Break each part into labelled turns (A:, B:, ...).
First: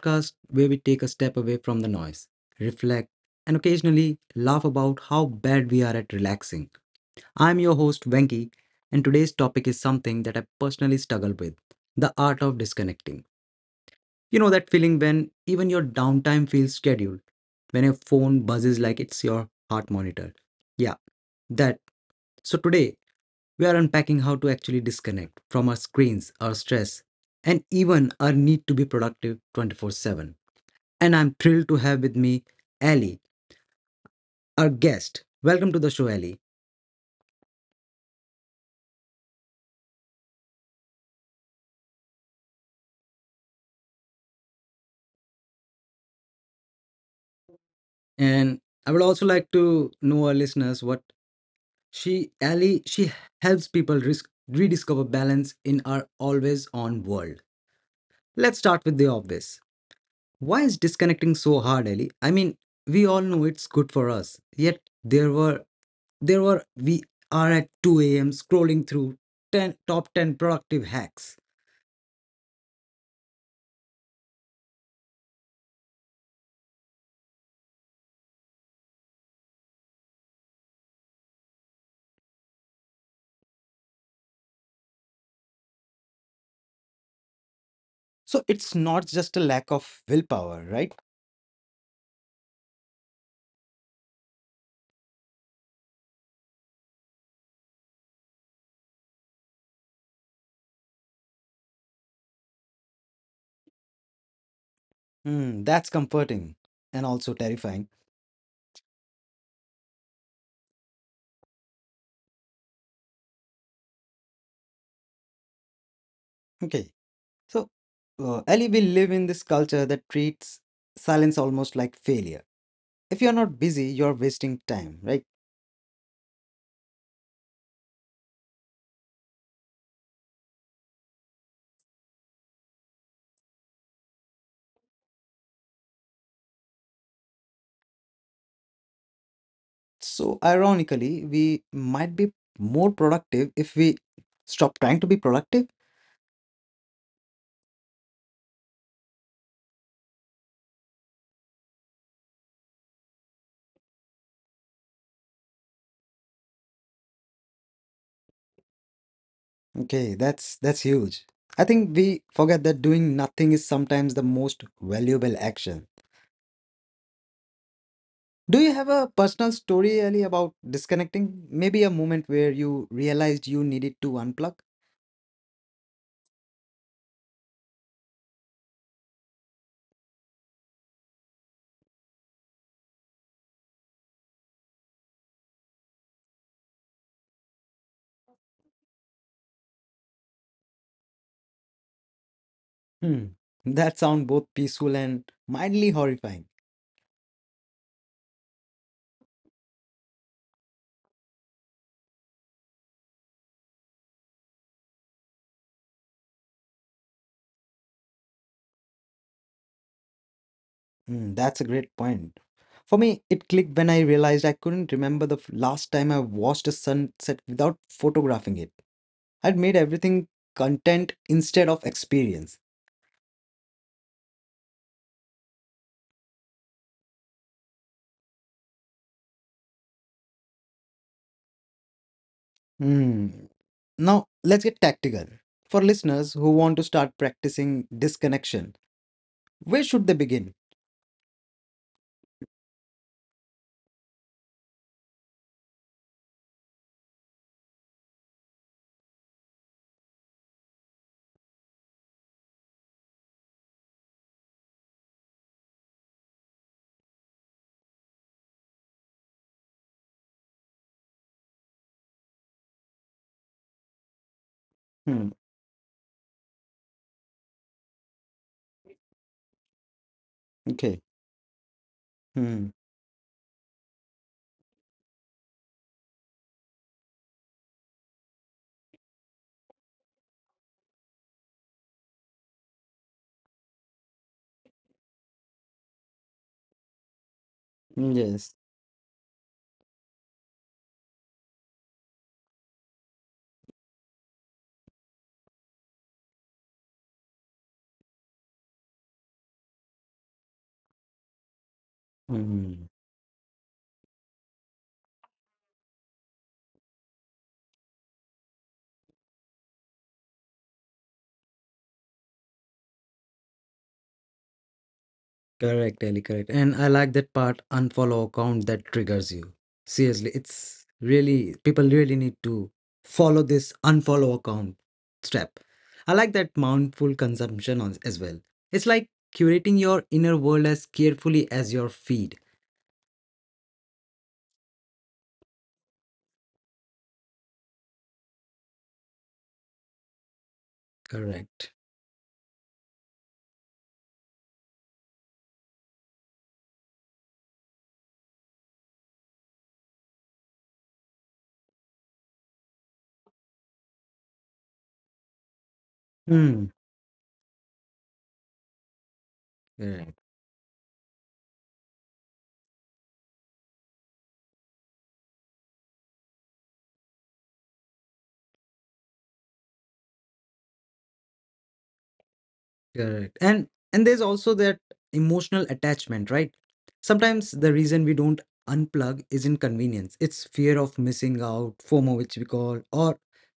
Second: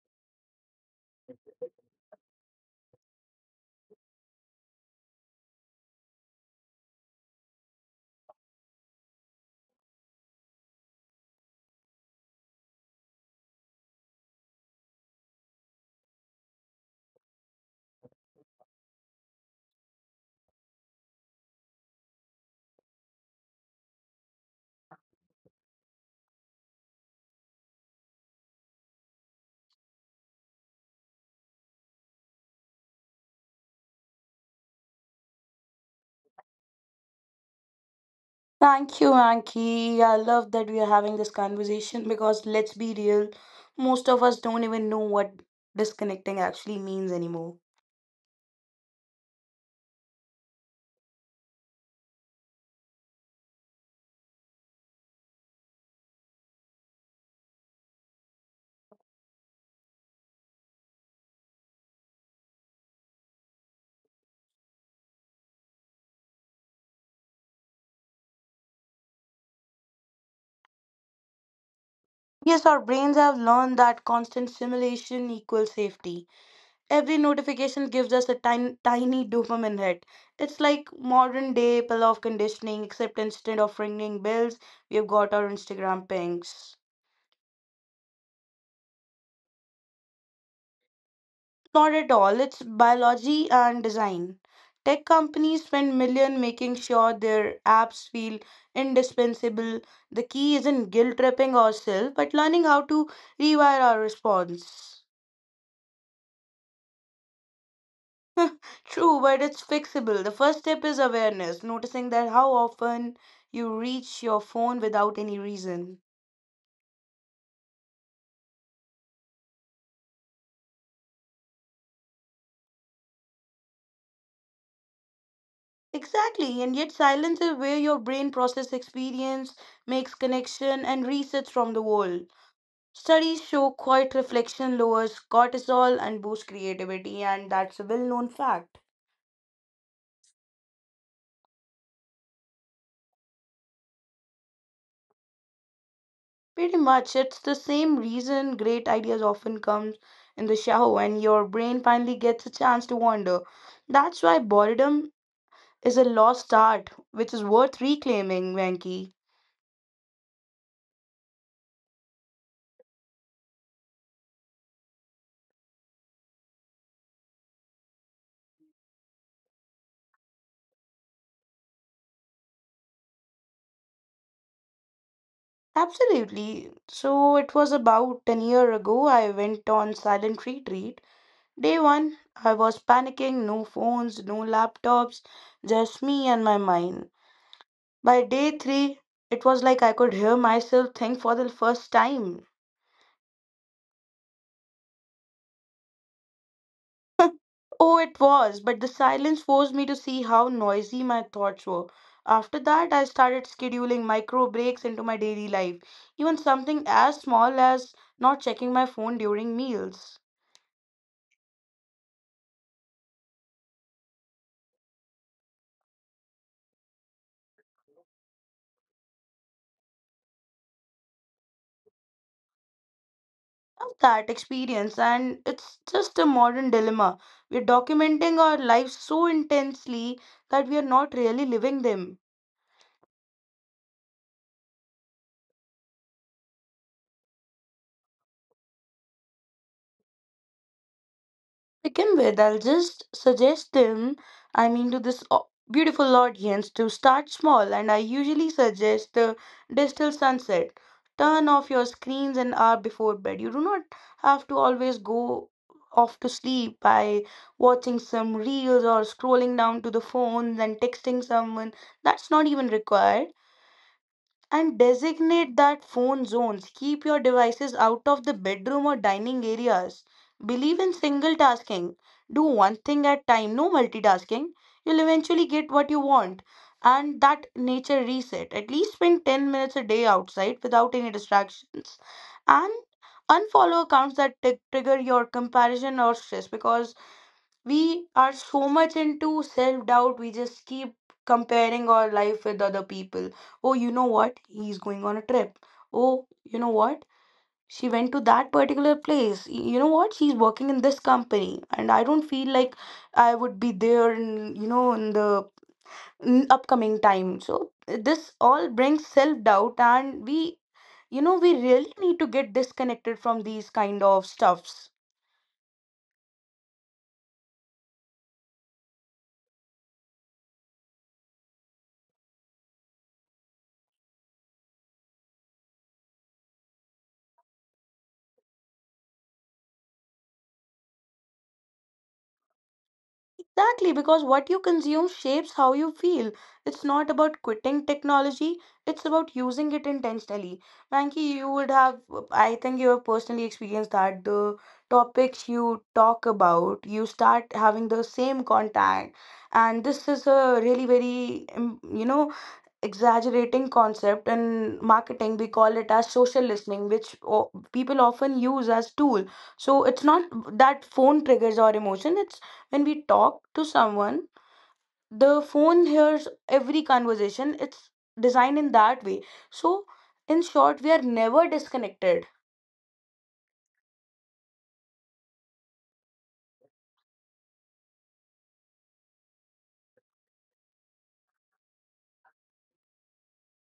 A: podcast where we take a step away from the noise, reflect, and occasionally laugh about how bad we are at relaxing. I'm your host Venki, and today's topic is something that I personally struggle with: the art of disconnecting. You know that feeling when even your downtime feels scheduled, when your phone buzzes like it's your heart monitor? Yeah, that. So today, we are unpacking how to actually disconnect from our screens, our stress, and even our need to be productive 24/7. And I'm thrilled to have with me Ali, our guest. Welcome to the show, Ali.
B: Thank you, Anki. I love that we are having this conversation because let's be real, most of us don't even know what disconnecting actually means anymore.
A: And I would also like to know, our listeners, what she, Ali, she helps people rediscover balance in our always on world. Let's start with the obvious. Why is disconnecting so hard, Ali? I mean, we all know it's good for us, yet there were There were we are at 2 a.m. scrolling through 10 top 10 productive hacks.
B: Yes, our brains have learned that constant stimulation equals safety. Every notification gives us a tiny, tiny dopamine hit. It's like modern day pill of conditioning, except instead of ringing bells, we've got our Instagram pings.
A: So it's not just a lack of willpower, right?
B: Not at all. It's biology and design. Tech companies spend millions making sure their apps feel indispensable. The key isn't guilt tripping ourselves, but learning how to rewire our response.
A: Hmm, that's comforting and also terrifying.
B: True, but it's fixable. The first step is awareness, noticing that how often you reach your phone without any reason.
A: Okay, so Ellie, we live in this culture that treats silence almost like failure. If you're not busy, you're wasting time, right?
B: Exactly, and yet silence is where your brain process experience, makes connection, and resets from the world. Studies show quiet reflection lowers cortisol and boosts creativity, and that's a well known fact.
A: So ironically, we might be more productive if we stop trying to be productive.
B: Pretty much, it's the same reason great ideas often come in the shower when your brain finally gets a chance to wander. That's why boredom is a lost art, which is worth reclaiming, Venki.
A: Okay, that's huge. I think we forget that doing nothing is sometimes the most valuable action. Do you have a personal story, Ali, about disconnecting? Maybe a moment where you realized you needed to unplug?
B: Absolutely. So, it was about 10 year ago I went on silent retreat. Day one, I was panicking, no phones, no laptops, just me and my mind. By day three, it was like I could hear myself think for the first time.
A: Hmm. That sound both peaceful and mildly horrifying.
B: Oh, it was, but the silence forced me to see how noisy my thoughts were. After that, I started scheduling micro breaks into my daily life, even something as small as not checking my phone during meals.
A: Hmm, that's a great point. For me, it clicked when I realized I couldn't remember the last time I watched a sunset without photographing it. I'd made everything content instead of experience.
B: Of that experience, and it's just a modern dilemma. We're documenting our lives so intensely that we are not really living them.
A: Hmm. Now, let's get tactical. For listeners who want to start practicing disconnection, where should they begin?
B: Begin with, I'll just suggest them, to this beautiful audience to start small. And I usually suggest the digital sunset. Turn off your screens an hour before bed. You do not have to always go off to sleep by watching some reels or scrolling down to the phone and texting someone. That's not even required. And
A: Hmm.
B: designate that phone zones. Keep your devices out of the bedroom or dining areas. Believe in
A: Okay.
B: single tasking. Do
A: Hmm.
B: one thing at time, no multitasking. You'll eventually get what you want. And that nature reset. At least spend 10 minutes a day outside without any distractions. And unfollow accounts that trigger your comparison or stress because we are
A: Yes.
B: so much into self doubt, we just keep comparing our life with other people. Oh, you know what? He's going on a trip. Oh, you know what? She went to that particular place. You know what? She's working in this company, and I don't feel like
A: Hmm.
B: I would be there in, you know, in the in upcoming time. So, this all brings self doubt, and we, you know, we really need to get disconnected from these kind of stuffs.
A: Correct, Ellie. Correct. And I like that part. Unfollow account that triggers you. Seriously, it's really people really need to follow this unfollow account step. I like that mindful consumption on, as well. It's like curating your inner world as carefully as your feed.
B: Exactly, because what you consume shapes how you feel. It's not about quitting technology, it's about using it intentionally. Manki, you would
A: Correct.
B: have, I think you have personally experienced that the topics you talk about, you start having the same contact. And this is a really very, you know, exaggerating concept in marketing we call it as social
A: Hmm.
B: listening which o- people often use as tool. So it's not
A: Correct.
B: that phone triggers our emotion, it's when we talk to someone, the phone hears every conversation. It's designed in that way, so in short, we are never disconnected.
A: Correct. And there's also that emotional attachment, right? Sometimes the reason we don't unplug is inconvenience. It's fear of missing out, FOMO, which we call, or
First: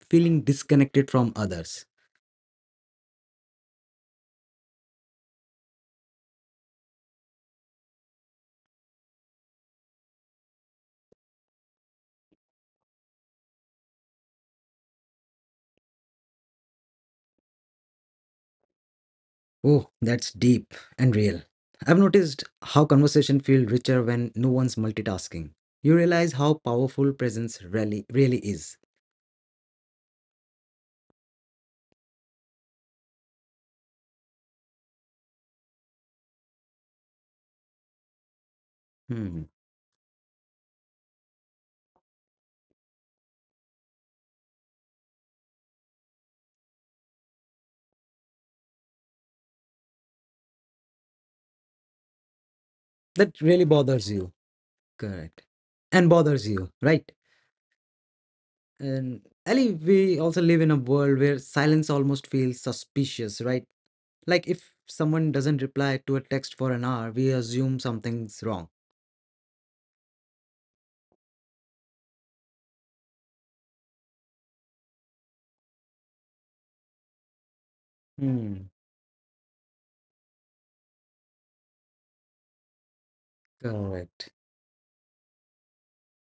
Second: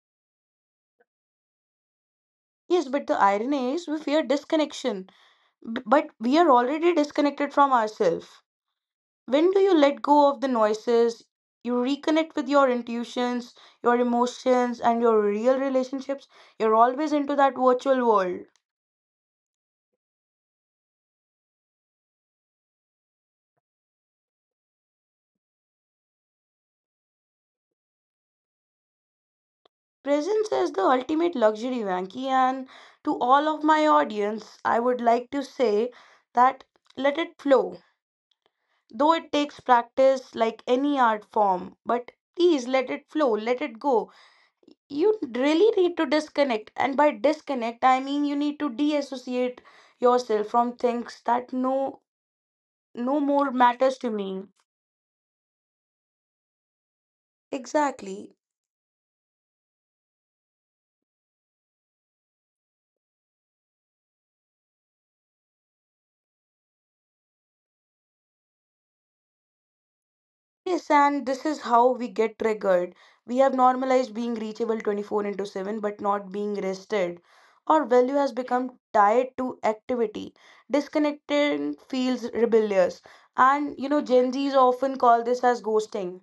A: feeling disconnected from others.
B: Yes, but the irony is we fear disconnection, but we are already disconnected from ourselves. When do you let go of the noises? You reconnect with your intuitions, your emotions, and your real relationships. You're always into that virtual world.
A: Oh, that's deep and real. I've noticed how conversation feel richer when no one's multitasking. You realize how powerful presence really really is.
B: Presence is the ultimate luxury, Vanky. And to all of my audience, I would like to say that let it flow. Though it
A: Hmm.
B: takes practice like any art form, but please let it flow, let it go. You really need to disconnect, and by disconnect I mean you need to deassociate yourself from things that no no
A: That
B: more
A: really
B: matters to
A: bothers you.
B: me.
A: Correct. And bothers you, right?
B: Exactly.
A: And Ali, we also live in a world where silence almost feels suspicious, right? Like if someone doesn't reply to a text for an hour, we assume something's wrong.
B: Yes, and this is how we get triggered. We have normalized being reachable 24 into 7, but not being rested. Our value has
A: Hmm,
B: become tied to activity. Disconnecting feels rebellious, and you know, gen
A: correct.
B: z's often call this as ghosting.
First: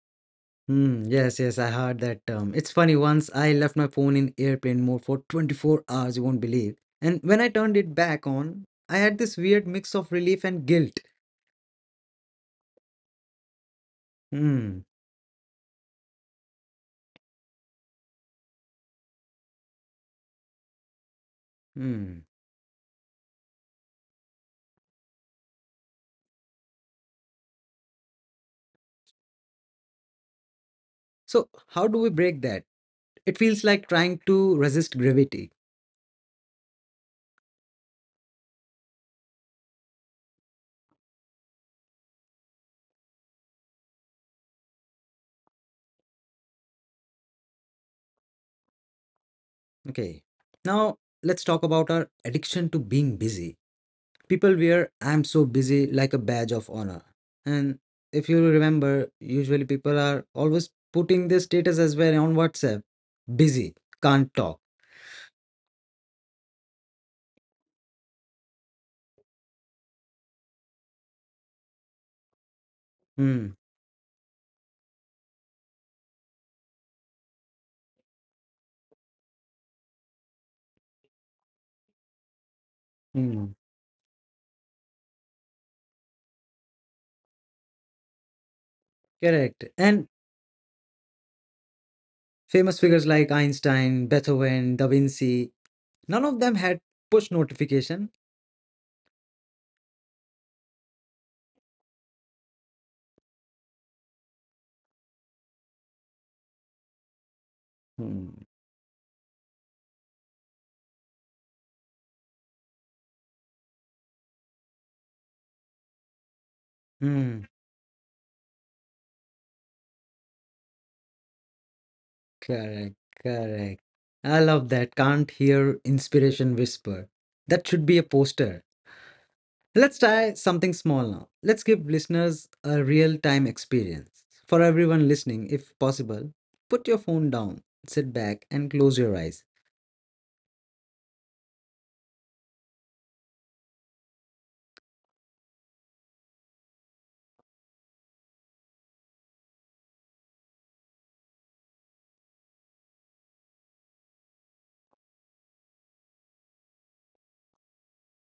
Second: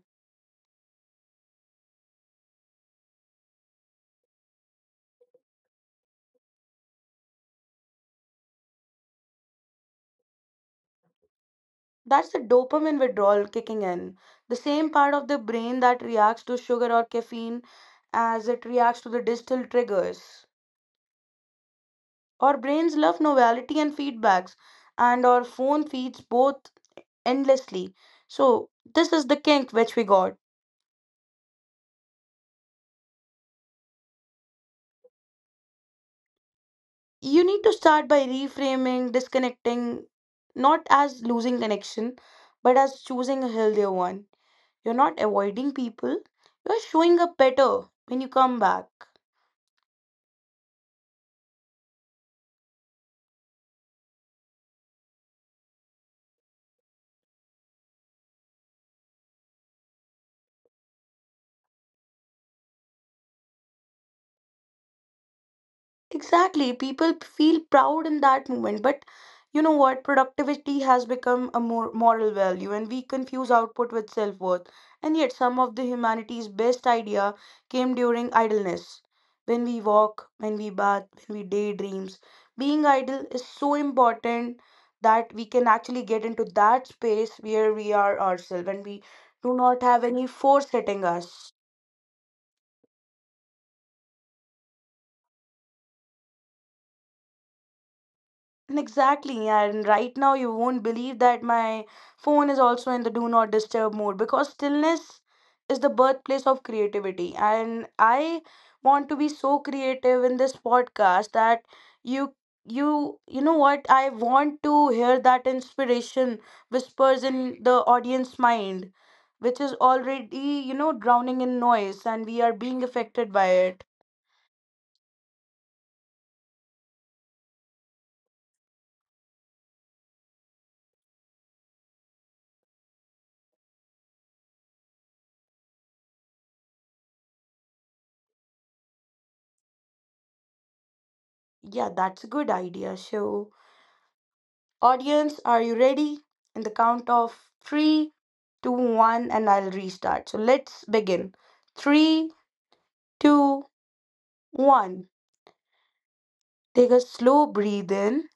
A: Hmm, yes, yes, I heard that term. It's funny, once I left my phone in airplane mode for 24 hours, you won't believe. And when I turned it back on, I had this weird mix of relief and guilt.
B: That's the dopamine withdrawal kicking in. The
A: Hmm.
B: same part of the brain that reacts to sugar or caffeine as it reacts to the digital triggers.
A: Hmm.
B: Our brains love novelty and feedbacks, and our phone feeds both endlessly. So, this is the kink which we got.
A: So, how do we break that? It feels like trying to resist gravity.
B: You need to start by reframing, disconnecting, not as losing connection, but as choosing a healthier one. You're not avoiding people, you're showing up better when you come back.
A: Okay. Now let's talk about our addiction to being busy. People wear "I'm so busy" like a badge of honor. And if you remember, usually people are always putting their status as well on WhatsApp. "Busy, can't talk."
B: Exactly. People feel proud in that moment. But you know what? Productivity has become a more moral value, and we
A: Hmm.
B: confuse output with self worth. And yet, some of the humanity's best idea came during idleness. When we walk, when we bath, when we daydreams, being idle is
A: Hmm.
B: so important that we can actually get into that space where we are ourselves, and we do
A: Correct.
B: not have
A: And
B: any force hitting us.
A: famous figures like Einstein, Beethoven, Da Vinci, none of them had push notification.
B: And exactly, and right now you won't believe that my phone is also in the do not disturb mode, because stillness is the birthplace of creativity. And
A: Hmm.
B: I want to be so creative in this podcast that you you know what, I want to hear that inspiration whispers in the audience mind, which is already, you know, drowning in noise, and we are being
A: Correct,
B: affected by
A: correct.
B: it.
A: I love that. "Can't hear inspiration whisper." That should be a poster. Let's try something small now. Let's give listeners a real time experience. For everyone listening, if possible, put your phone down, sit back, and close your eyes.
B: Yeah, that's a good idea, Shiv. Audience, are you ready? In the count of 3, 2, 1, and I'll restart. So let's begin. 3, 2, one. Take a slow breathe in,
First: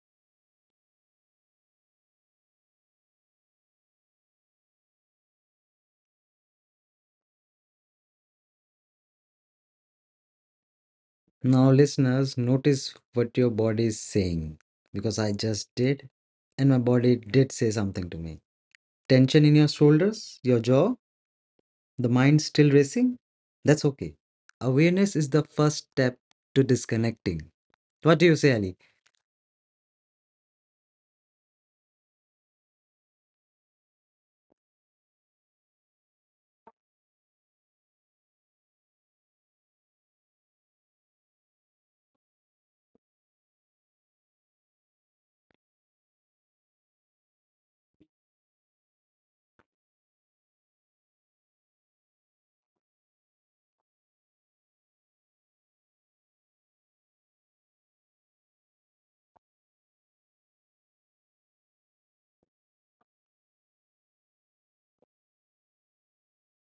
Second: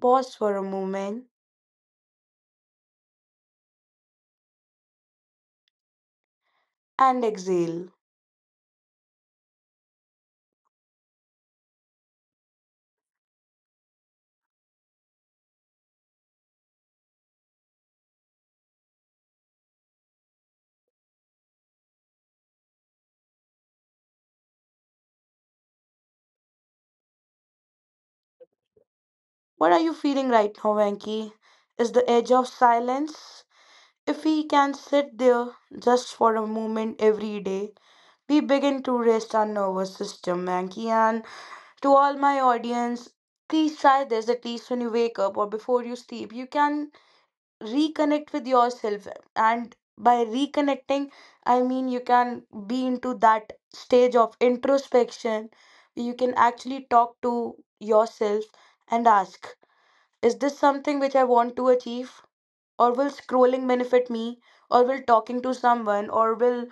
B: pause for a moment, and exhale.
A: Now, listeners, notice what your body is saying, because I just did, and my body did say something to me. Tension in your shoulders, your jaw, the mind still racing? That's okay. Awareness is the first step to disconnecting. What do you say, Ali?
B: What are you feeling right now, Venki? Is the edge of silence? If we can sit there just for a moment every day, we begin to rest our nervous system, Venki, and to all my audience, please try this at least when you wake up or before you sleep. You can reconnect with yourself, and by reconnecting, I mean you can be into that stage of introspection. You can actually talk to yourself and ask, is this something which I want to achieve? Or will scrolling benefit me? Or will talking to someone? Or will,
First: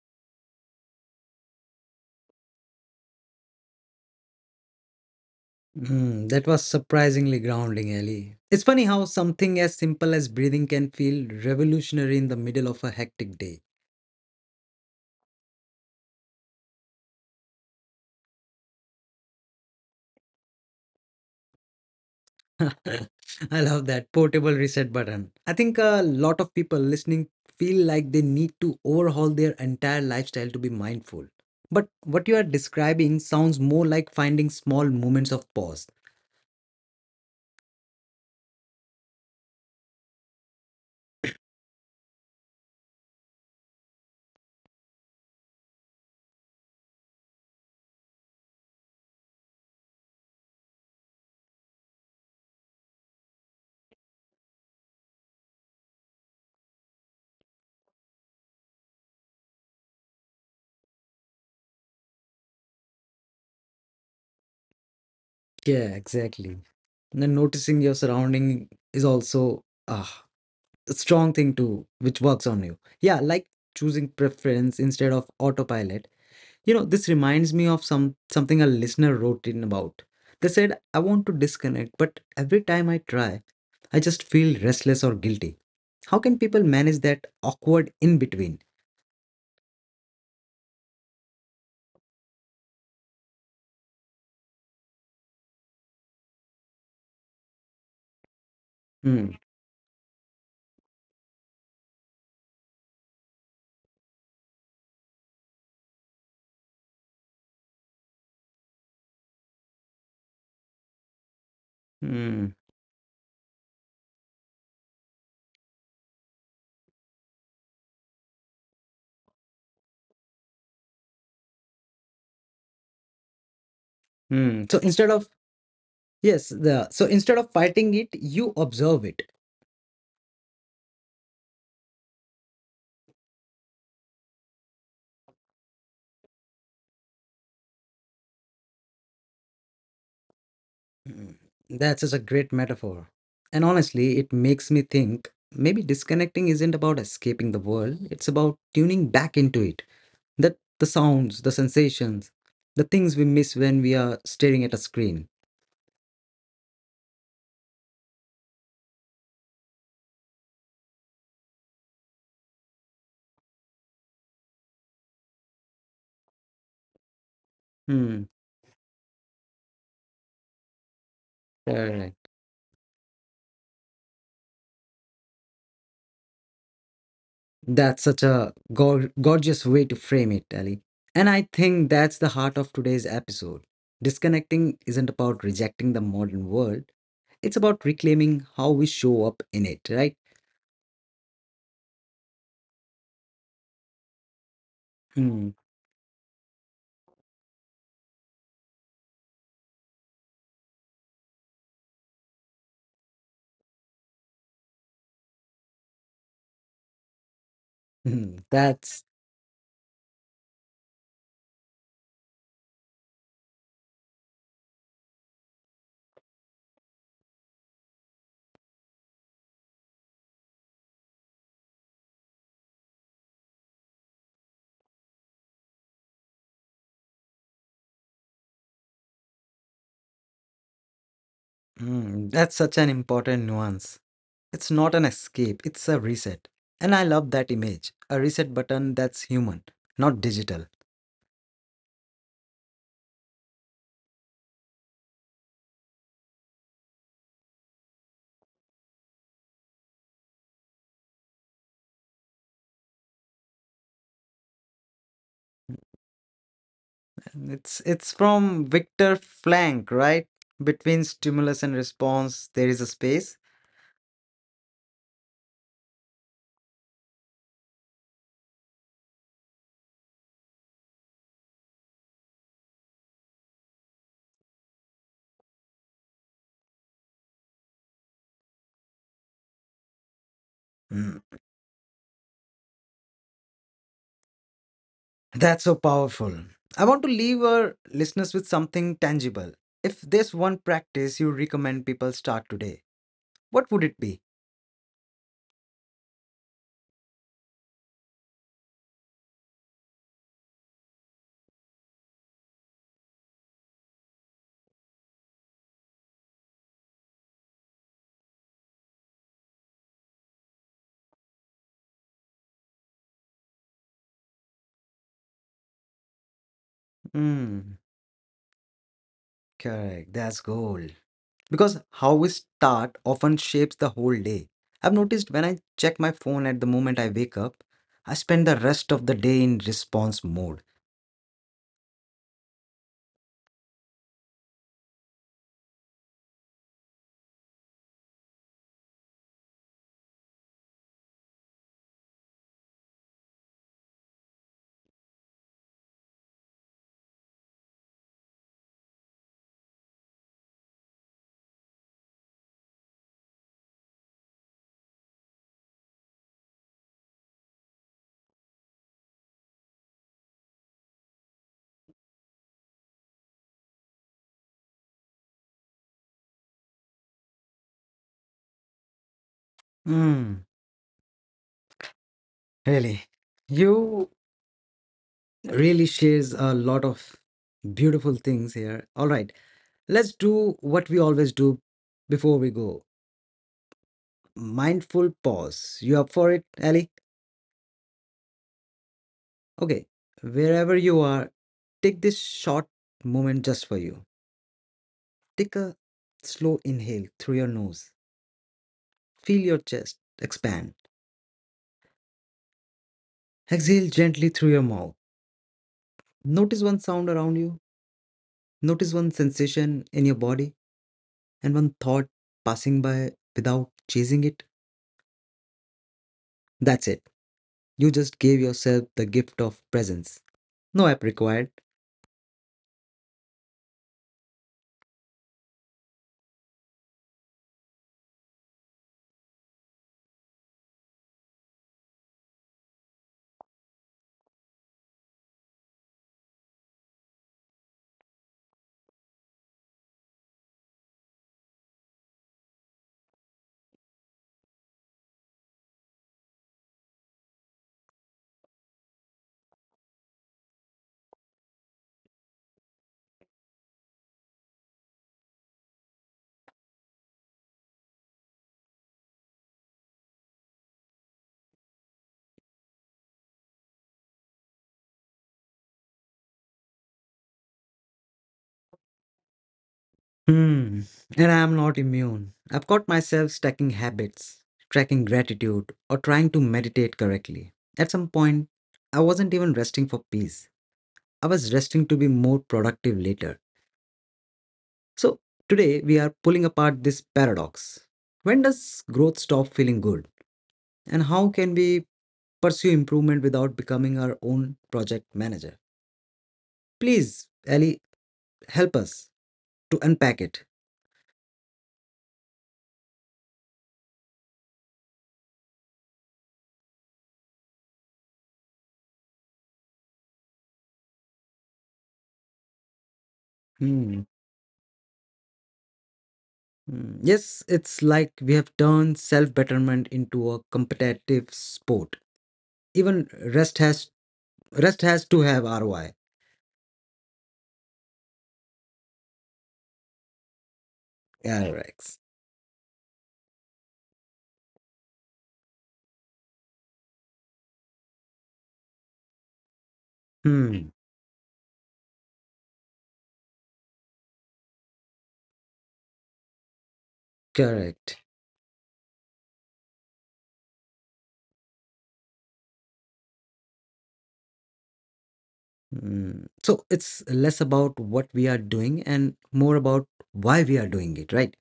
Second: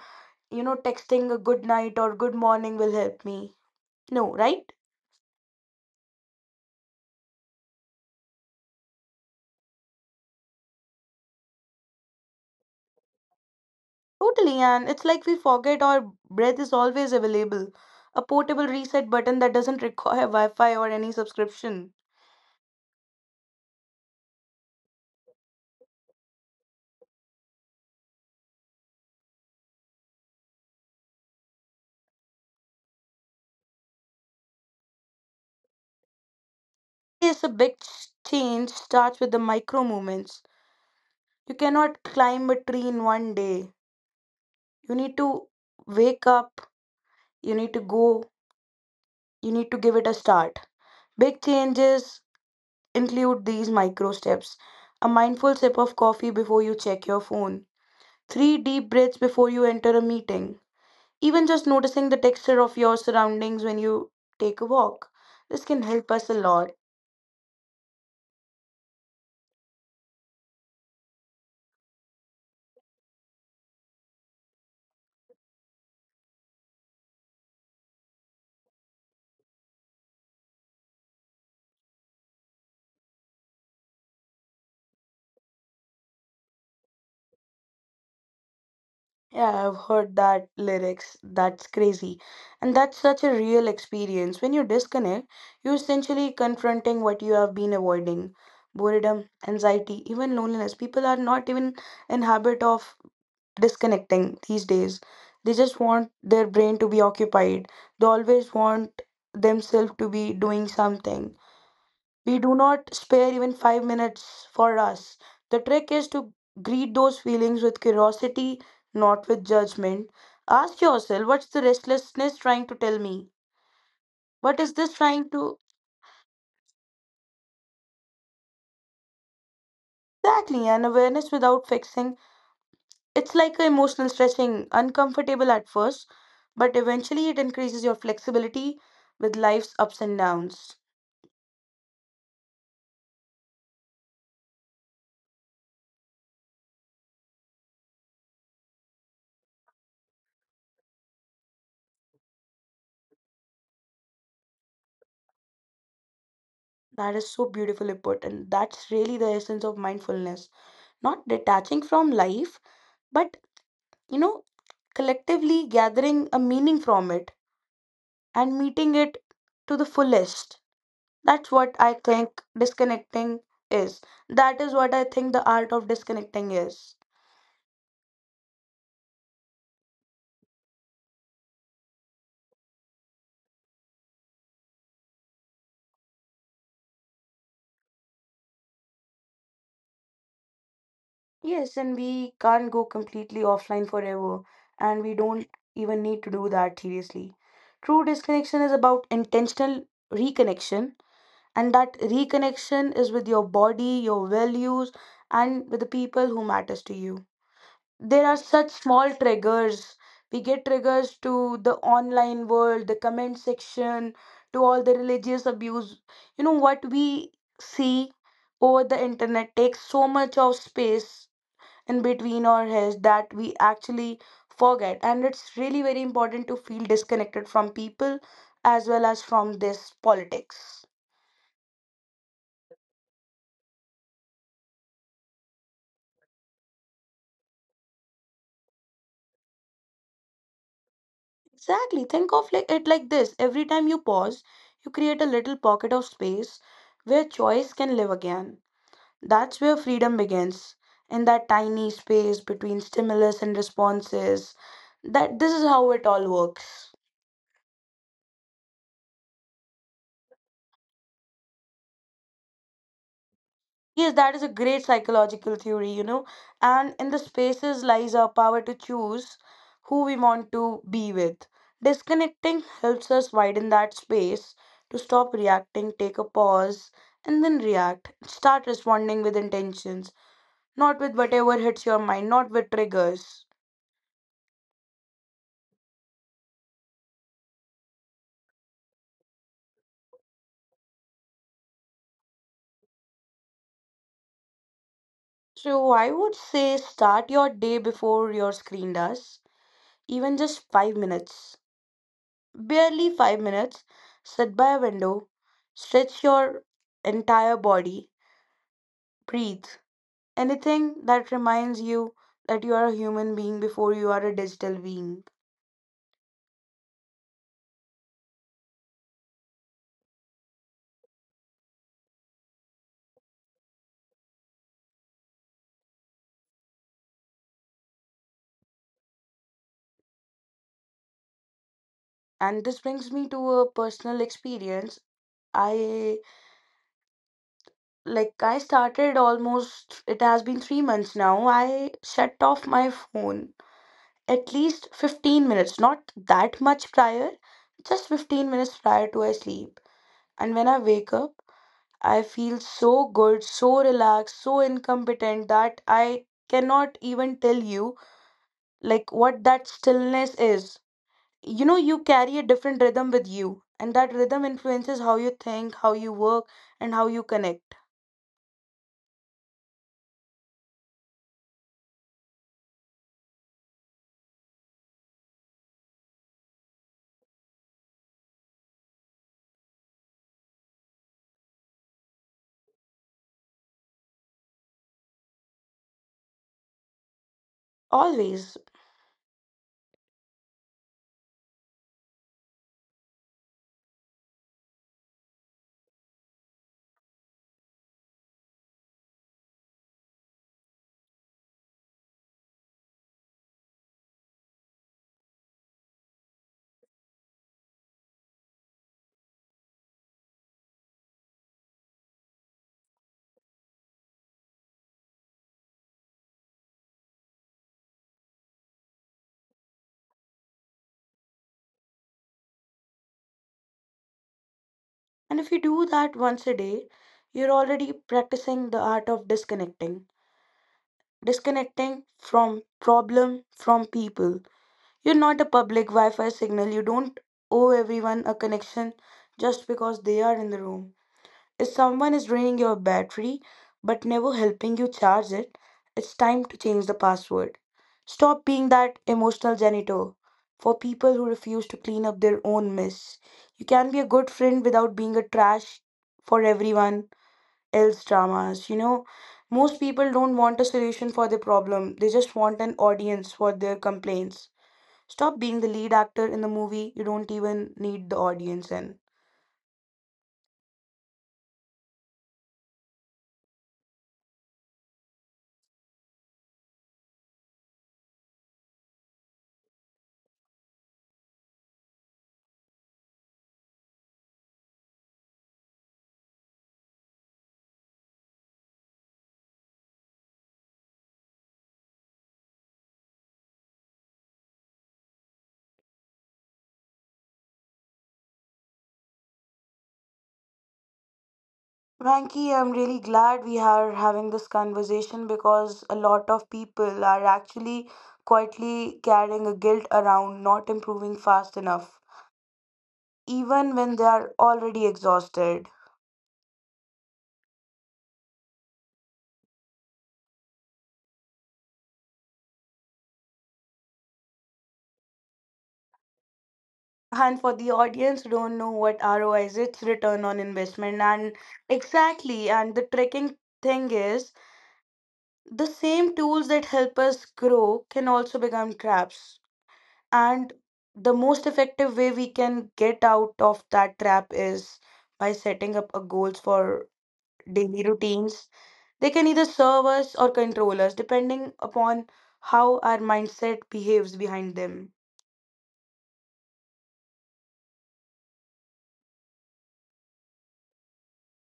B: you know, texting a good night or good morning will help me? No, right?
A: Hmm, that was surprisingly grounding, Ali. It's funny how something as simple as breathing can feel revolutionary in the middle of a hectic day.
B: Totally, and it's like we forget our breath is always available. A portable reset button that doesn't require Wi Fi or any subscription.
A: I love that portable reset button. I think a lot of people listening feel like they need to overhaul their entire lifestyle to be mindful. But what you are describing sounds more like finding small moments of pause.
B: Yes, a big change starts with the micro movements. You cannot climb a tree in one day. You need to wake up, you need to go, you need to give it a start. Big changes include these micro steps: a mindful sip of coffee before you check your phone, 3 deep breaths before you enter a meeting, even just noticing the texture of your surroundings when you take a walk. This can
A: Yeah,
B: help us a
A: exactly.
B: lot.
A: And then noticing your surrounding is also, a strong thing too, which works on you. Yeah, like choosing preference instead of autopilot. You know, this reminds me of something a listener wrote in about. They said, "I want to disconnect, but every time I try, I just feel restless or guilty. How can people manage that awkward in between?"
B: Yeah, I've heard that lyrics. That's crazy. And that's such a real experience. When you disconnect, you're essentially confronting what you have been avoiding. Boredom,
A: Hmm.
B: anxiety, even loneliness. People are not even in habit of disconnecting these days. They just want their brain to be occupied. They always want themselves to be doing something. We do
A: Hmm.
B: not spare even 5 minutes for us. The trick is to greet those feelings with curiosity, not with judgment. Ask yourself, what's the restlessness trying to tell me? What
A: Hmm.
B: is
A: So
B: this
A: instead
B: trying
A: of
B: to?
A: yes, the so instead of fighting it, you observe it.
B: Exactly, an awareness without fixing. It's like a emotional stretching, uncomfortable at first, but eventually it increases your flexibility with life's ups and downs.
A: Mm, that's such a great metaphor. And honestly, it makes me think maybe disconnecting isn't about escaping the world, it's about tuning back into it. The sounds, the sensations, the things we miss when we are staring at a screen.
B: That is so beautifully put, and that's really the essence of mindfulness. Not detaching from life, but you know, collectively gathering a meaning from it
A: Hmm.
B: and meeting it to the fullest. That's what I
A: Correct.
B: think disconnecting is. That is what I think the art of disconnecting is.
A: That's such a gorgeous way to frame it, Ali. And I think that's the heart of today's episode. Disconnecting isn't about rejecting the modern world, it's about reclaiming how we show up in it, right?
B: Yes, and we can't go completely offline forever, and we don't
A: Hmm.
B: even need to do that seriously. True disconnection is about intentional reconnection, and that reconnection is with your body, your values, and with the people who matters to you. There are
A: Mm,
B: such
A: That's
B: small triggers, we get triggers to the online world, the comment section, to all the religious abuse. You know what we see over the internet takes so much of space in between our heads that we actually forget, and it's really very important to feel disconnected from people as well as from this politics.
A: mm. That's such an important nuance. It's not an escape, it's a reset. And I love that image. A reset button that's human, not digital.
B: Exactly, think of like it like this, every time you pause you create a little pocket of space where choice can live again. That's where freedom begins, in that tiny space between stimulus and responses. That this is how it all works.
A: And it's from Victor Frank, right? Between stimulus and response, there is a space.
B: Yes, that is a great psychological theory, you know. And in the spaces lies our power to choose who we want to be with. Disconnecting helps us widen that space to stop reacting, take a pause, and then react. Start responding with intentions, not with
A: Mm,
B: whatever hits your mind, not with triggers.
A: that's so powerful. I want to leave our listeners with something tangible. If there's one practice you recommend people start today, what would it be?
B: So I would say start your day before your screen does, even just 5 minutes, barely 5 minutes. Sit by a window, stretch your entire body, breathe. Anything that reminds you that you are a human being before you are a digital being.
A: Mm, correct. That's gold, because how we start often shapes the whole day. I've noticed when I check my phone at the moment I wake up, I spend the rest of the day in response mode.
B: And this brings me to a personal experience. I I started almost it has been 3 months now. I shut off my phone at least 15 minutes, not that much prior, just 15 minutes prior to I sleep. And when I wake up, I feel so good, so relaxed, so incompetent that I cannot even tell you like what that stillness is. You know, you carry a different rhythm with you, and that rhythm influences how you think, how you work, and how you connect.
A: Mm, really. You really shares a lot of beautiful things here. All right, let's do what we always do before we go. Mindful pause. You up for it, Ali?
B: Always.
A: Okay. Wherever you are, take this short moment just for you. Take a slow inhale through your nose. Feel your chest expand. Exhale gently through your mouth. Notice one sound around you. Notice one sensation in your body and one thought passing by without chasing it. That's it. You just gave yourself the gift of presence. No app required.
B: And if you do that once a day, you're already practicing the art of disconnecting, disconnecting from problem from people. You're not a public Wi Fi signal. You don't owe everyone a connection just because they are in the room. If someone is draining your battery but never helping you charge it, it's time to change the password. Stop being that emotional janitor for people who refuse to clean up their own mess. You can be a good friend without being a trash for everyone else dramas. You know, most people don't want a solution for their problem, they just want an audience for their complaints. Stop being the lead actor in the movie, you don't even need the audience in.
A: Hmm. And I am not immune. I've caught myself stacking habits, tracking gratitude, or trying to meditate correctly. At some point, I wasn't even resting for peace. I was resting to be more productive later. So, today we are pulling apart this paradox. When does growth stop feeling good? And how can we pursue improvement without becoming our own project manager? Please, Ali, help us to unpack it.
B: Vanki, I'm really glad we are having this conversation because a lot of people are actually quietly carrying a guilt around not improving fast enough, even when they
A: Hmm.
B: are already exhausted.
A: Mm, yes, it's like we have turned self-betterment into a competitive sport. Even rest has rest has to have ROI.
B: And for the audience who don't know what ROI is, it's return on investment. And
A: RX.
B: exactly, and the tricking thing is the same tools that help us grow can also become traps. And
A: Hmm.
B: the most effective way we can get out of that trap is by setting up a goals for daily
A: Correct.
B: routines. They can either serve us or control us, depending upon how our mindset behaves behind them.
A: Hmm. So it's less about what we are doing and more about why we are doing it, right?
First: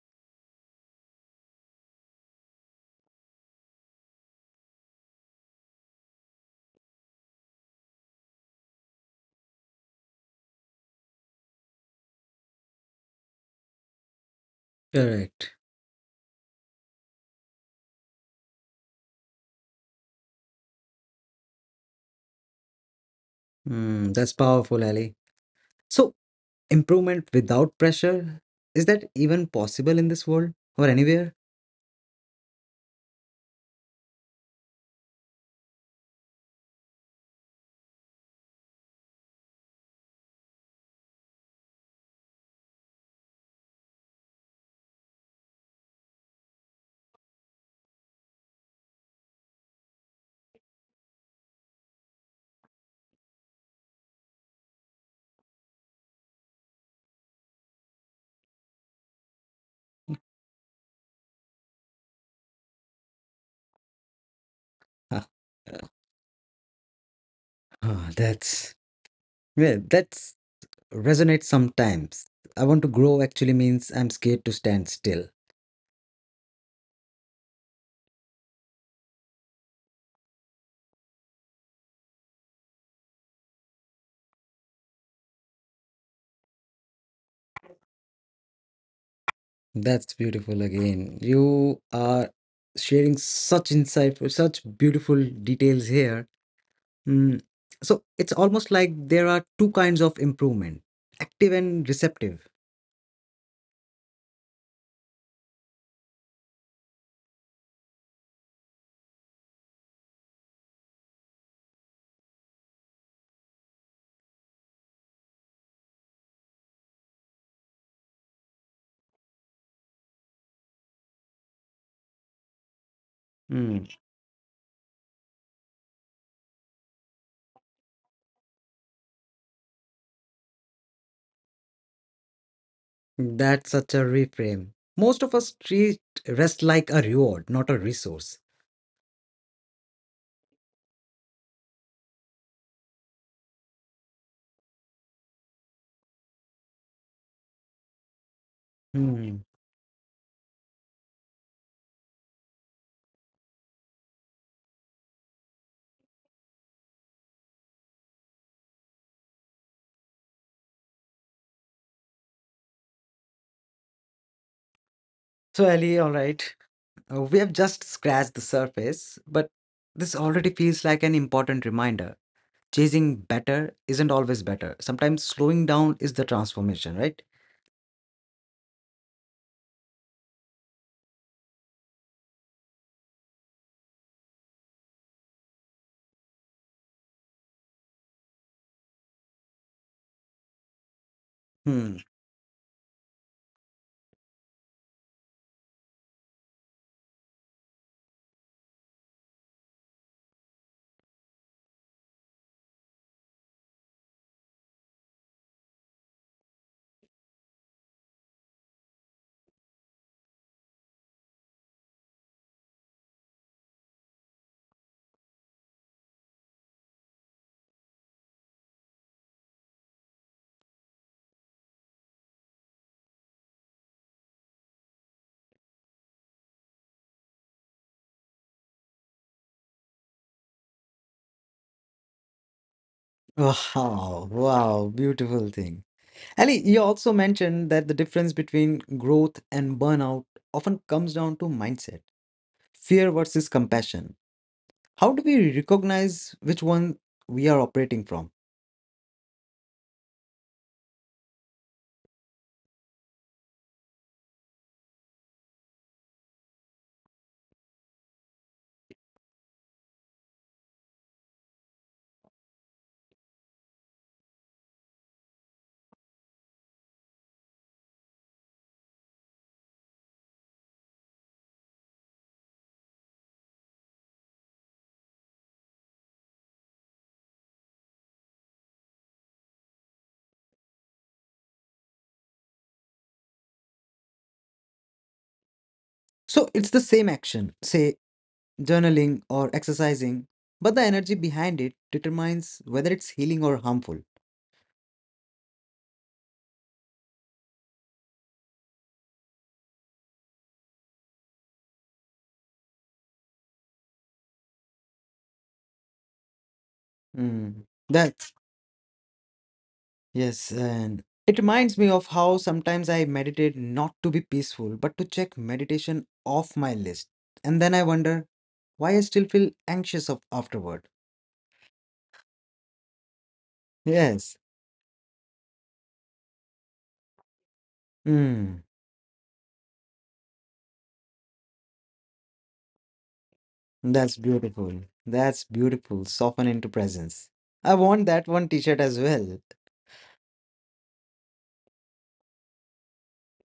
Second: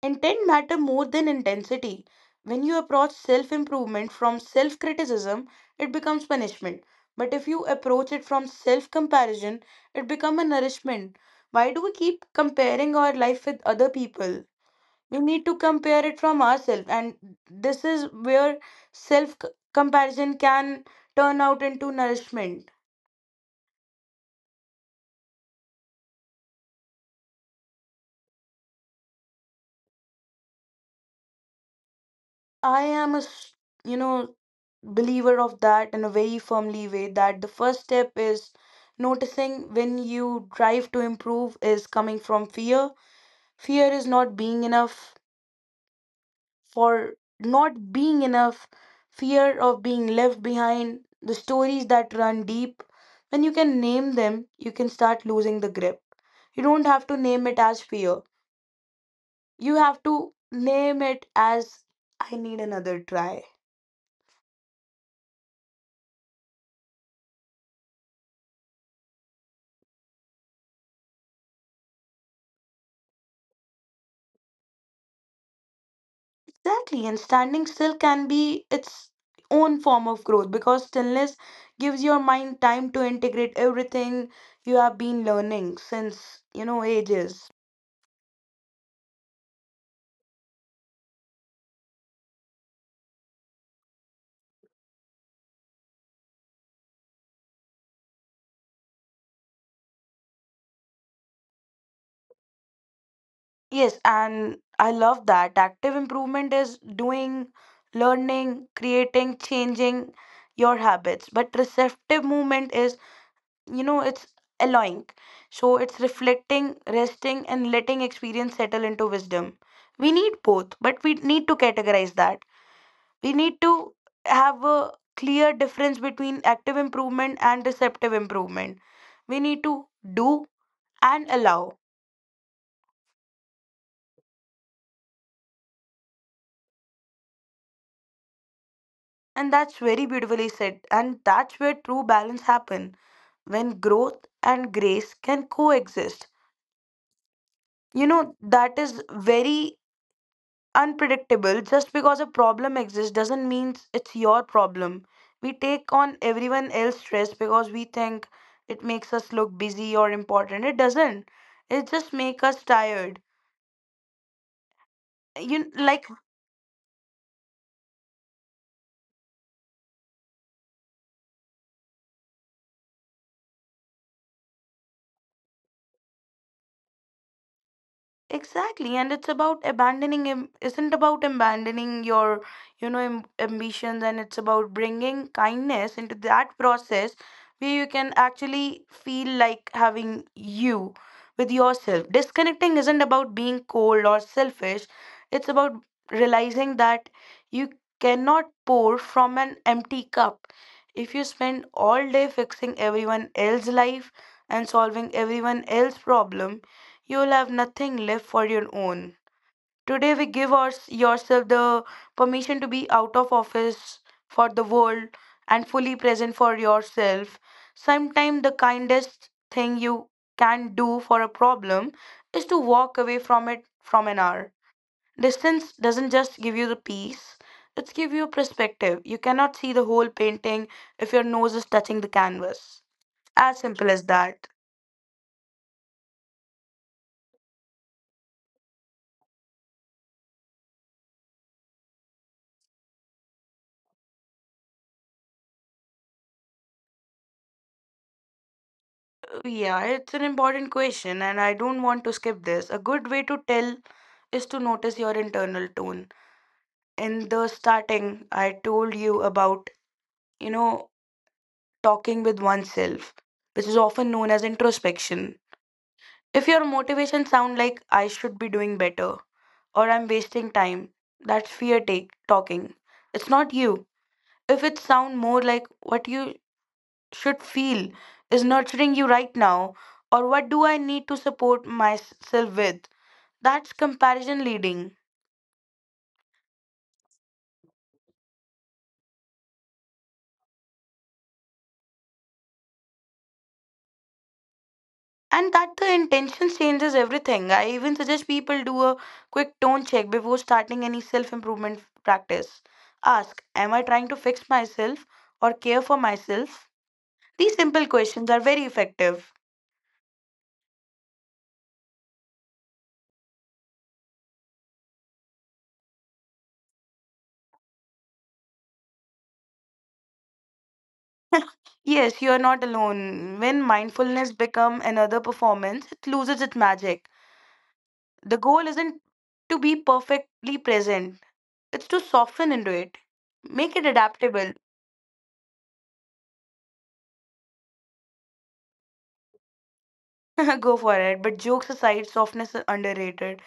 B: Intent matter more than intensity. When you approach self improvement from self criticism, it becomes punishment. But if you approach it from self comparison, it becomes a nourishment. Why do we keep comparing our life with other people? We need
A: Correct.
B: to compare it from ourselves, and this is where self comparison can turn out into nourishment.
A: Hmm. That's powerful, Ali. So improvement without pressure, is that even possible in this world or anywhere?
B: I am a, s- You know, believer of that in a very firmly way that the first step is noticing when you drive to improve is coming from fear, fear is not being enough, for not being enough, fear of being left behind, the stories that run deep. When you can name them you can start losing the grip. You don't have to name it as fear, you have to name it as I need another try.
A: Ah, ah, that's, yeah, that's resonate sometimes. I want to grow actually means I'm scared to stand still.
B: Exactly, and standing still can be its own form of growth because stillness gives your mind time to integrate everything you have been learning since, you know, ages.
A: That's beautiful again. You are sharing such insight, such beautiful details here. Mm. So it's almost like there are two kinds of improvement: active and receptive.
B: Yes, and I love that. Active improvement is doing, learning, creating, changing your habits. But receptive movement is, you know, it's allowing. So it's reflecting, resting, and letting experience settle into wisdom. We need both, but we need to categorize that. We need
A: Mm.
B: to have a clear difference between active improvement and receptive improvement. We need to do and allow.
A: That's such a reframe. Most of us treat rest like a reward, not a resource.
B: And that's very beautifully said. And that's where true balance happens when growth and grace can coexist. You know, that is
A: Mm.
B: very unpredictable. Just because a problem exists doesn't mean it's your problem. We take on everyone else's stress because we think it makes us look busy or important. It doesn't, it just make us tired,
A: So, Ali,
B: like
A: all right. We have just scratched the surface, but this already feels like an important reminder. Chasing better isn't always better. Sometimes slowing down is the transformation, right?
B: exactly, and it's about isn't about abandoning your, ambitions, and it's about bringing kindness into that process where you can actually feel like having you with
A: Hmm.
B: yourself. Disconnecting isn't about being cold or selfish, it's about realizing that you cannot pour from an empty cup. If you spend all day fixing everyone else's life and solving everyone else's problem, you'll have nothing left for your own. Today, we give our, yourself the permission to be out of office for the world and fully present for yourself. Sometimes, the kindest thing you can do for a problem is to walk away from it from an hour. Distance doesn't just give you the peace, it's give you a perspective. You cannot see the whole painting if your nose is touching the canvas. As simple as
A: Wow,
B: that.
A: wow, beautiful thing. Ali, you also mentioned that the difference between growth and burnout often comes down to mindset, fear versus compassion. How do we recognize which one we are operating from?
B: Yeah, it's an important question, and I don't want to skip this. A good way to tell is to notice your internal tone. In the starting, I told you about, you know, talking with oneself, which is often known as introspection. If your motivation sound like I should be doing better or I'm wasting time, that's fear take talking. It's not you. If it sound more like what you should feel is nurturing you right now, or what do I need to support myself with? That's comparison leading.
A: So it's the same action, say journaling or exercising, but the energy behind it determines whether it's healing or harmful.
B: And that the intention changes everything. I even suggest people do a quick tone check before starting any self improvement practice. Ask, am I trying to fix myself or care for myself? These
A: Mm.
B: simple
A: That,
B: questions are very effective.
A: yes, and it reminds me of how sometimes I meditate not to be peaceful, but to check meditation off my list. And then I wonder why I still feel anxious of afterward.
B: Yes, you are not alone. When mindfulness
A: Yes.
B: becomes another performance, it loses its magic. The
A: Mm.
B: goal isn't to be perfectly present, it's to soften into it, make it
A: That's
B: adaptable.
A: beautiful. That's beautiful. Soften into presence. I want that one t shirt as well.
B: Go for it. But jokes aside, softness is underrated.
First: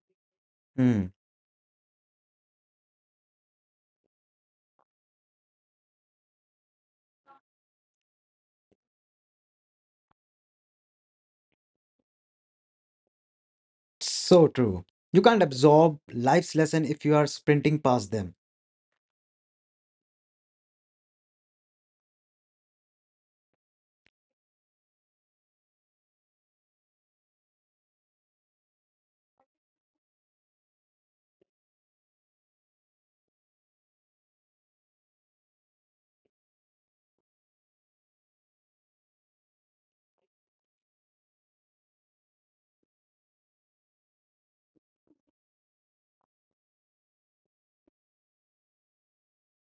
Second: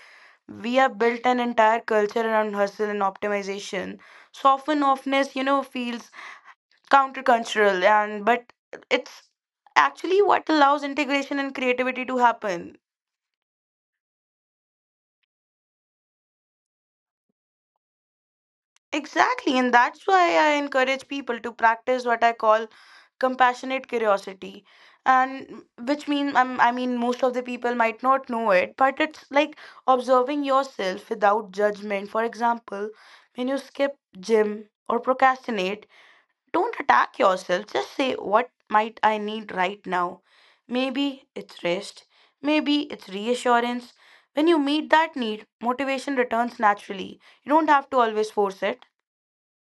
B: We have built an entire culture around hustle and optimization. Soften softness, you know, feels countercultural, and but it's actually what allows integration and creativity to happen.
A: So true. You can't absorb life's lesson if you are sprinting past them.
B: Exactly, and that's why I encourage people to practice what I call compassionate curiosity, and which mean, I mean most of the people might not know it, but it's like observing yourself without judgment. For example, when you skip gym or procrastinate, don't attack yourself, just say what might I need right now. Maybe it's rest, maybe it's reassurance. When you meet that need motivation returns naturally, you don't have to always force it.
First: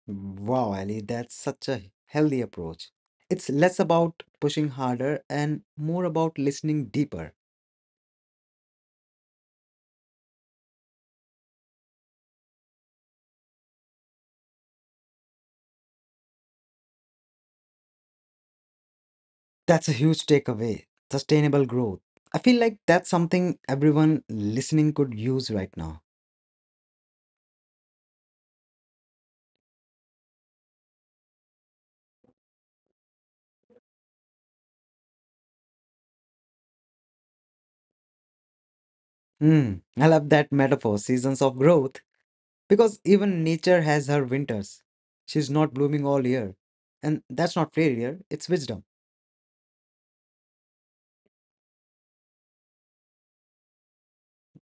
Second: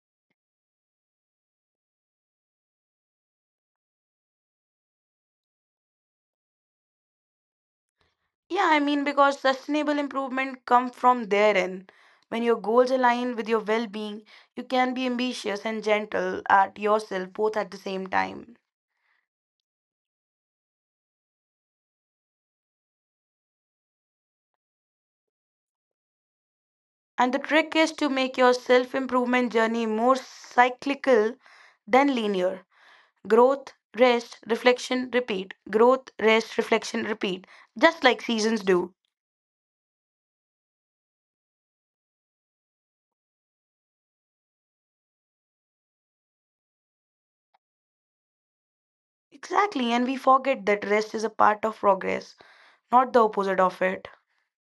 A: Wow, Ali, that's such a healthy approach. It's less about pushing harder and more about listening deeper.
B: Yeah, I mean, because sustainable improvement come from therein. When your goals align with your well-being, you can be ambitious and gentle at yourself both at the same time.
A: That's a huge takeaway. Sustainable growth. I feel like that's something everyone listening could use right now.
B: And the trick is to make your self-improvement journey more cyclical than linear. Growth, rest, reflection, repeat. Growth, rest, reflection, repeat. Just like seasons do.
A: Hmm, I love that metaphor, seasons of growth, because even nature has her winters. She's not blooming all year. And that's not failure, it's wisdom.
B: Exactly, and we forget that rest is a part of progress, not the opposite of it.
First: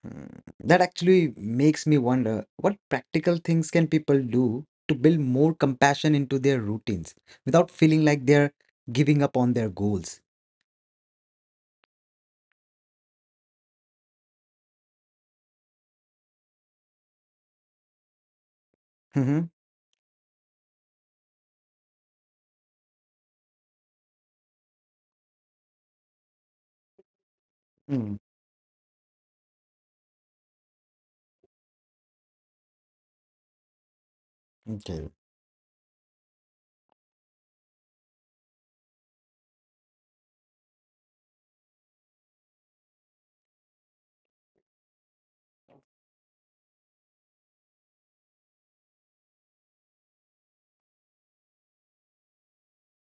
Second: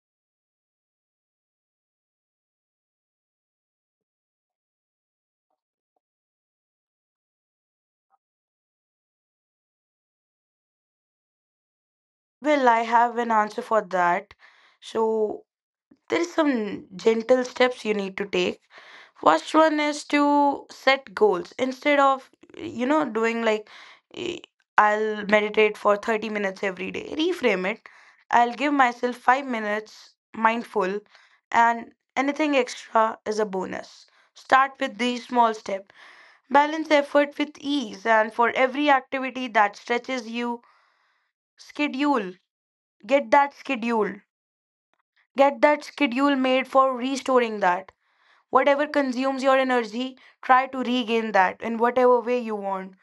A: Hmm, that actually makes me wonder what practical things can people do to build more compassion into their routines without feeling like they're giving up on their goals.
B: Well, I have an answer for that. So, there is some gentle steps you need to take.
A: Hmm.
B: First one is to set goals instead of, you know, doing like, eh, I'll meditate for 30 minutes every day, reframe it,
A: Mm,
B: I'll give myself 5 minutes mindful, and anything extra is a bonus. Start with
A: okay,
B: these small steps, balance effort with ease, and for every activity that stretches you schedule, get that schedule get that schedule made for restoring that. Whatever consumes your energy, try to regain that in whatever way you want.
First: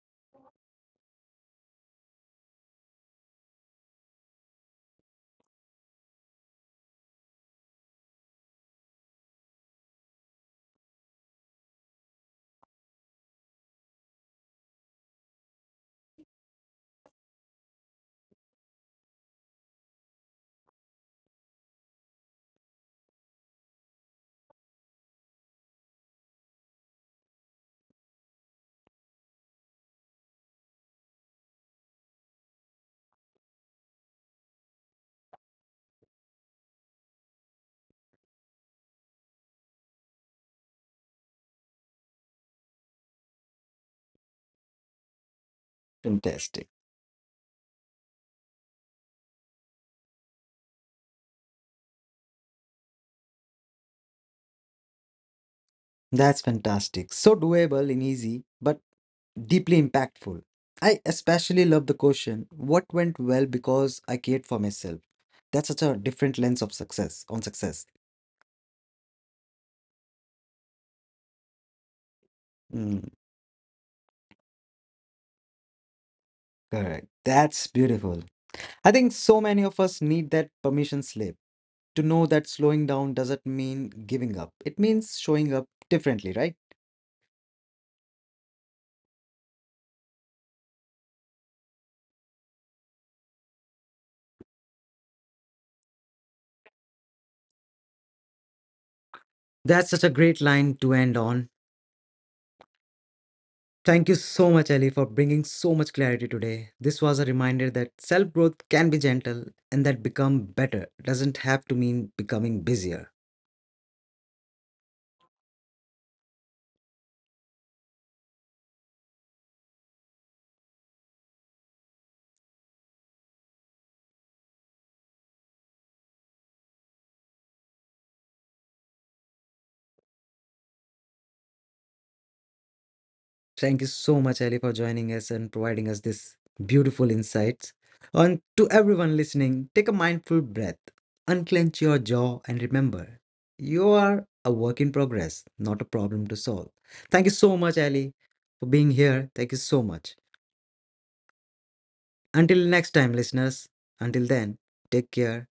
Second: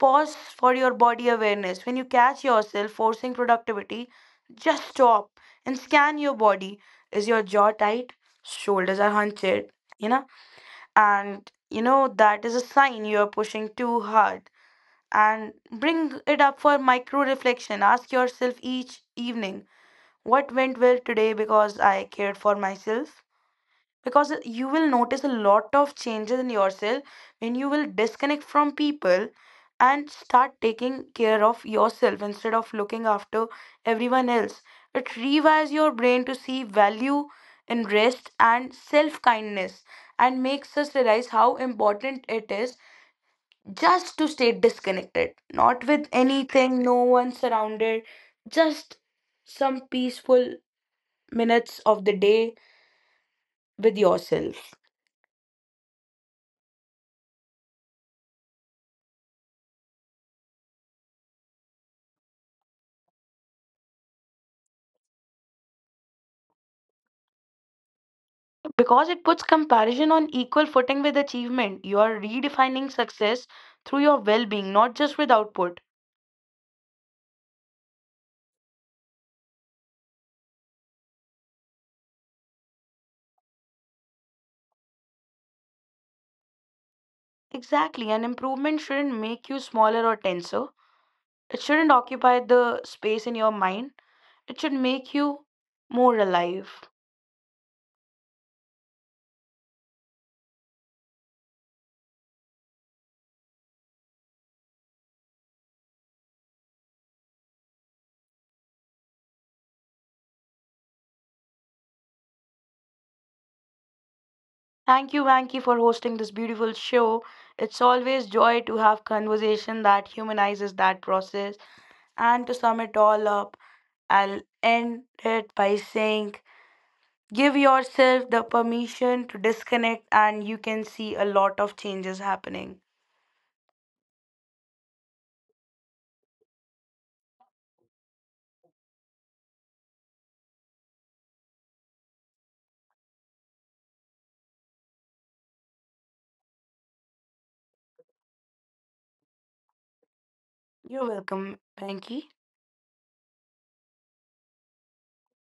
B: Pause for your body awareness. When you catch yourself forcing productivity, just stop and scan your body. Is your jaw tight? Shoulders are hunched, you know? And you know that is a sign you are pushing too hard. And bring it up for micro reflection. Ask yourself each evening, what went well today because I cared for myself? Because you will notice a lot of changes in yourself when you will disconnect from people and start taking care of yourself instead of looking after everyone else. It rewires your brain to see value in rest and self kindness, and makes us realize how important it is just to stay disconnected, not with
A: fantastic.
B: anything no one surrounded, just some peaceful minutes of the day with yourself.
A: That's fantastic. So doable and easy, but deeply impactful. I especially love the question what went well because I cared for myself. That's such a different lens of success on success.
B: Because it puts comparison on equal footing with achievement. You are redefining
A: Mm,
B: success through your well being, not just with output.
A: correct. That's beautiful. I think so many of us need that permission slip to know that slowing down doesn't mean giving up. It means showing up differently, right?
B: Exactly, an improvement shouldn't make you smaller or tenser. It shouldn't occupy the space in your mind. It should make you more alive.
A: That's such a great line to end on. Thank you so much, Ellie, for bringing so much clarity today. This was a reminder that self growth can be gentle and that become better doesn't have to mean becoming busier.
B: Thank you, Vanki, for hosting this beautiful show. It's always joy to have conversation that humanizes that process. And to sum it all up, I'll end it by saying give yourself the permission to disconnect and you can see a lot of changes happening.
A: Thank you so much, Ali, for joining us and providing us this beautiful insights. And to everyone listening, take a mindful breath, unclench your jaw, and remember, you are a work in progress, not a problem to solve. Thank you so much, Ali, for being here. Thank you so much.
B: You're welcome Panky.
A: Until next time, listeners, until then, take care.